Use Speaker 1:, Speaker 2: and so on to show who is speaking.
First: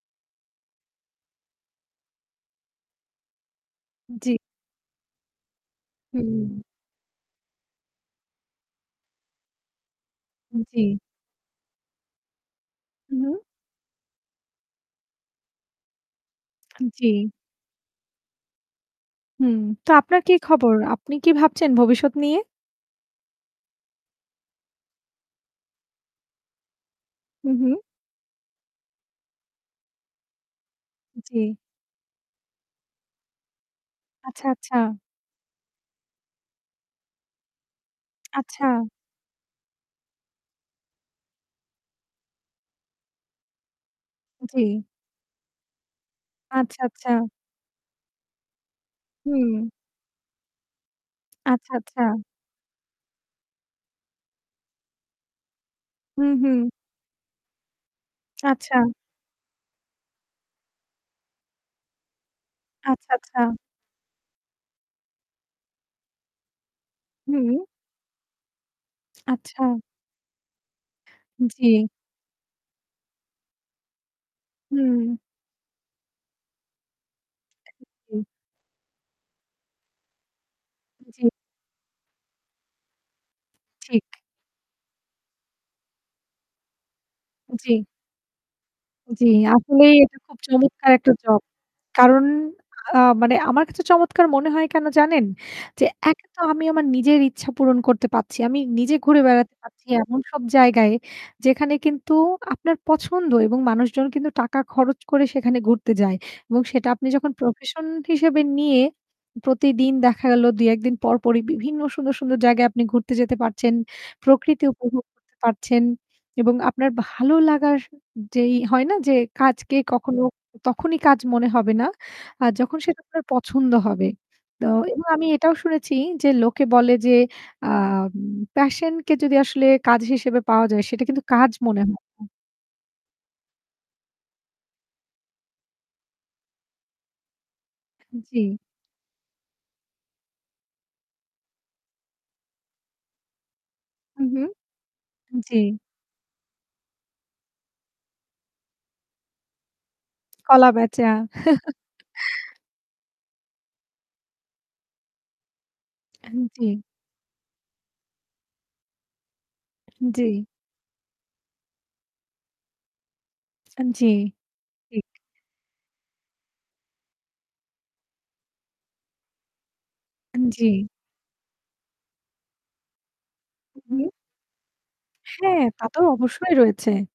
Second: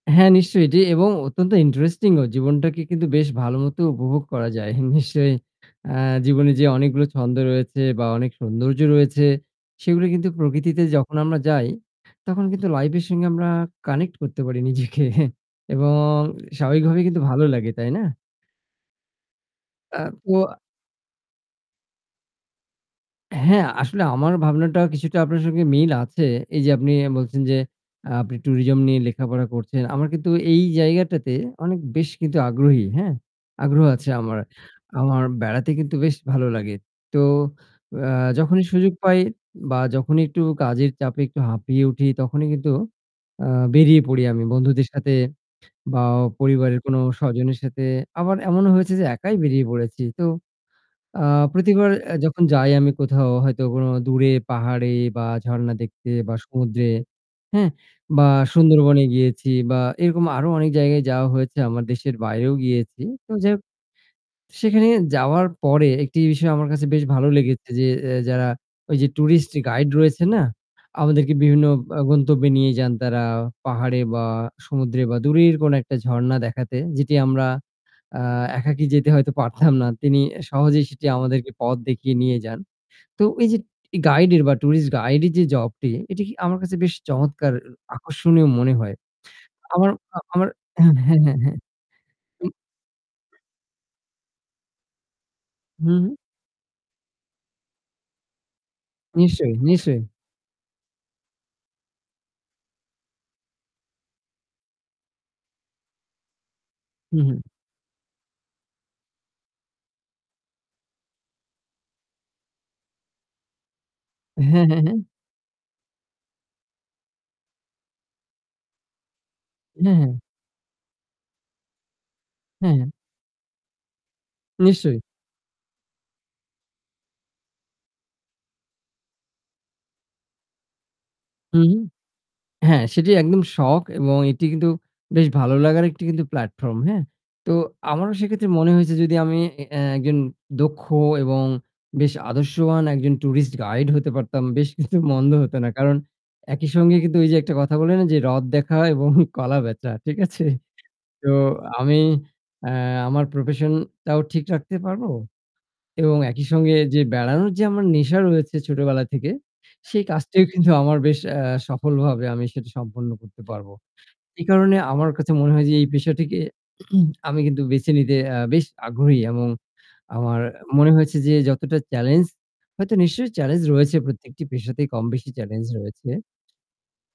Speaker 1: হ্যাঁ, নিশ্চয়ই এটি এবং অত্যন্ত ইন্টারেস্টিং ও জীবনটাকে কিন্তু বেশ ভালোমতো উপভোগ
Speaker 2: জ্বী।
Speaker 1: করা যায়। হু, নিশ্চয়ই আ জীবনে
Speaker 2: হুম।
Speaker 1: যে অনেকগুলো ছন্দ রয়েছে বা অনেক সৌন্দর্য রয়েছে সেগুলো কিন্তু প্রকৃতিতে
Speaker 2: জ্বী।
Speaker 1: যখন আমরা যাই তখন কিন্তু লাইফ এর
Speaker 2: উ
Speaker 1: সঙ্গে
Speaker 2: হুম।
Speaker 1: আমরা কানেক্ট করতে পারি নিজেকে এবং স্বাভাবিকভাবে কিন্তু
Speaker 2: জ্বী।
Speaker 1: ভালো লাগে তাই না?
Speaker 2: হুঁ, তো
Speaker 1: আ
Speaker 2: আপনার কী
Speaker 1: ও
Speaker 2: খবর? আপনি কি ভাবছেন ভবিষ্যৎ নিয়ে?
Speaker 1: হ্যাঁ, আসলে আমার ভাবনাটা কিছুটা আপনার সঙ্গে মিল আছে। এই যে আপনি বলছেন
Speaker 2: হুম,
Speaker 1: যে
Speaker 2: হুম।
Speaker 1: আ আপনি টুরিজম নিয়ে লেখাপড়া করছেন। আমার কিন্তু এই জায়গাটাতে
Speaker 2: জ্বী।
Speaker 1: অনেক বেশ কিন্তু আগ্রহী হ্যাঁ? আগ্রহ আছে আমার।
Speaker 2: আচ্ছা, আচ্ছা।
Speaker 1: আমার বেড়াতে কিন্তু বেশ ভালো লাগে। তো এ্যা যখনই
Speaker 2: আচ্ছা।
Speaker 1: সুযোগ পাই বা যখনই একটু কাজের চাপে একটু হাঁপিয়ে উঠি তখনই কিন্তু আ বেরিয়ে পড়ি আমি
Speaker 2: জী।
Speaker 1: বন্ধুদের সাথে বা
Speaker 2: আচ্ছা,
Speaker 1: পরিবারের কোন
Speaker 2: আচ্ছা।
Speaker 1: স্বজনের সাথে আবার এমনও হয়েছে যে একাই বেরিয়ে
Speaker 2: হুম।
Speaker 1: পড়েছি। তো আ
Speaker 2: আচ্ছা,
Speaker 1: প্রতিবার
Speaker 2: আচ্ছা।
Speaker 1: এ্যা যখন যাই আমি কোথাও হয়তো কোন দূরে পাহাড়ে বা ঝরণা দেখতে
Speaker 2: হুম,
Speaker 1: বা
Speaker 2: হুম।
Speaker 1: সমুদ্রে, হ্যাঁ? বা
Speaker 2: আচ্ছা।
Speaker 1: সুন্দরবনে গিয়েছি বা এরকম আরো অনেক জায়গায় যাওয়া হয়েছে আমার দেশের বাইরেও গিয়েছি।
Speaker 2: আচ্ছা,
Speaker 1: তো
Speaker 2: আচ্ছা।
Speaker 1: যাই হোক সেখানে যাওয়ার পরে একটি বিষয় আমার কাছে বেশ ভালো
Speaker 2: হুম।
Speaker 1: লেগেছে যে এ্যা যারা ওই যে টুরিস্ট
Speaker 2: আচ্ছা।
Speaker 1: গাইড রয়েছে না আমাদেরকে বিভিন্ন
Speaker 2: জ্বী।
Speaker 1: আ গন্তব্যে নিয়ে যান তারা পাহাড়ে বা সমুদ্রে
Speaker 2: হুম।
Speaker 1: বা দূরের কোনো একটা ঝরণা দেখাতে যেটি আমরা
Speaker 2: উ
Speaker 1: আ
Speaker 2: জি।
Speaker 1: একাকী যেতে হয়তো পারতাম না। তিনি এ্যা সহজেই সেটি
Speaker 2: জ্বী।
Speaker 1: আমাদেরকে পথ দেখিয়ে নিয়ে যান। তো এই যে
Speaker 2: ঠিক।
Speaker 1: গাইড এর বা টুরিস্ট গাইড এর যে জব টি এটি কি আমার কাছে বেশ চমৎকার
Speaker 2: জ্বী।
Speaker 1: আকর্ষণীয় মনে হয়।
Speaker 2: জ্বি,
Speaker 1: আমার
Speaker 2: আসলেই এটা
Speaker 1: আ
Speaker 2: খুব
Speaker 1: আমার
Speaker 2: চমৎকার
Speaker 1: হ্যাঁ,
Speaker 2: একটা
Speaker 1: হ্যাঁ,
Speaker 2: জব।
Speaker 1: হ্যাঁ।
Speaker 2: কারণ
Speaker 1: উ
Speaker 2: আ মানে আমার কাছে চমৎকার মনে হয় কেন জানেন? যে
Speaker 1: হু, হুম।
Speaker 2: এক তো আমি আমার নিজের ইচ্ছা পূরণ করতে পারছি। আমি নিজে ঘুরে
Speaker 1: নিশ্চয়ই,
Speaker 2: বেড়াতে পারছি
Speaker 1: নিশ্চয়ই।
Speaker 2: এমন সব জায়গায় যেখানে কিন্তু আপনার পছন্দ এবং মানুষজন কিন্তু টাকা খরচ করে সেখানে ঘুরতে যায় এবং সেটা আপনি
Speaker 1: হুম,
Speaker 2: যখন
Speaker 1: হুম।
Speaker 2: প্রফেশন হিসেবে নিয়ে প্রতিদিন দেখা গেল ২-১ দিন পর, পরই বিভিন্ন সুন্দর, সুন্দর জায়গায় আপনি ঘুরতে যেতে পারছেন।
Speaker 1: হ্যাঁ,
Speaker 2: প্রকৃতি
Speaker 1: হ্যাঁ, হ্যাঁ।
Speaker 2: উপভোগ করতে পারছেন। এবং আপনার ভালো লাগার যেই হয় না যে কাজকে
Speaker 1: হ্যাঁ, হ্যাঁ,
Speaker 2: কখনো তখনই কাজ মনে হবে না। আর
Speaker 1: হ্যাঁ,
Speaker 2: যখন
Speaker 1: হ্যাঁ,
Speaker 2: সেটা আপনার পছন্দ হবে। তো
Speaker 1: নিশ্চয়ই।
Speaker 2: এবং আমি এটাও শুনেছি যে লোকে বলে যে আম প্যাশন কে যদি আসলে কাজ হিসেবে পাওয়া যায় সেটা কিন্তু কাজ
Speaker 1: হু,
Speaker 2: মনে
Speaker 1: হুম।
Speaker 2: হবে না।
Speaker 1: হ্যাঁ, সেটি একদম শখ এবং এটি কিন্তু বেশ ভালো লাগার কিন্তু প্লাটফর্ম হ্যাঁ? তো আমারও সেক্ষেত্রে
Speaker 2: জ্বী।
Speaker 1: মনে হয়েছে যদি আমি এ একজন দক্ষ এবং বেশ আদর্শবান একজন টুরিস্ট গাইড হতে
Speaker 2: হু, হু।
Speaker 1: পারতাম বেশ কিন্তু মন্দ হত
Speaker 2: জ্বী।
Speaker 1: না। কারণ একই সঙ্গে কিন্তু ওই যে একটা কথা বলে না যে রথ দেখা হয় এবং কলা বেচা। ঠিক আছে?
Speaker 2: কলা বেচা।
Speaker 1: তো আমি এ্যা আমার প্রফেশন টাও ঠিক রাখতে পারবো? এবং
Speaker 2: আ
Speaker 1: একই সঙ্গে
Speaker 2: জী।
Speaker 1: যে বেড়ানোর যে আমার নেশা রয়েছে ছোটবেলা থেকে সেই
Speaker 2: জ্বি।
Speaker 1: কাজটিও কিন্তু আমার বেশ আ সফলভাবে আমি সেটা সম্পন্ন করতে পারব।
Speaker 2: আ জ্বি,
Speaker 1: এই কারণে
Speaker 2: ঠিক।
Speaker 1: আমার কাছে মনে হয় যে এই পেশাটিকে আমি কিন্তু বেছে নিতে আ বেশ আগ্রহী এবং
Speaker 2: আ
Speaker 1: আমার
Speaker 2: জ্বী।
Speaker 1: মনে হয়েছে যে যতটা চেলেঞ্জ হয়তো নিশ্চয়ই চেলেঞ্জ রয়েছে,
Speaker 2: হুম।
Speaker 1: প্রত্যেকটি পেশাতে কম বেশি
Speaker 2: হ্যাঁ,
Speaker 1: চেলেঞ্জ
Speaker 2: তা তো
Speaker 1: রয়েছে।
Speaker 2: অবশ্যই রয়েছে।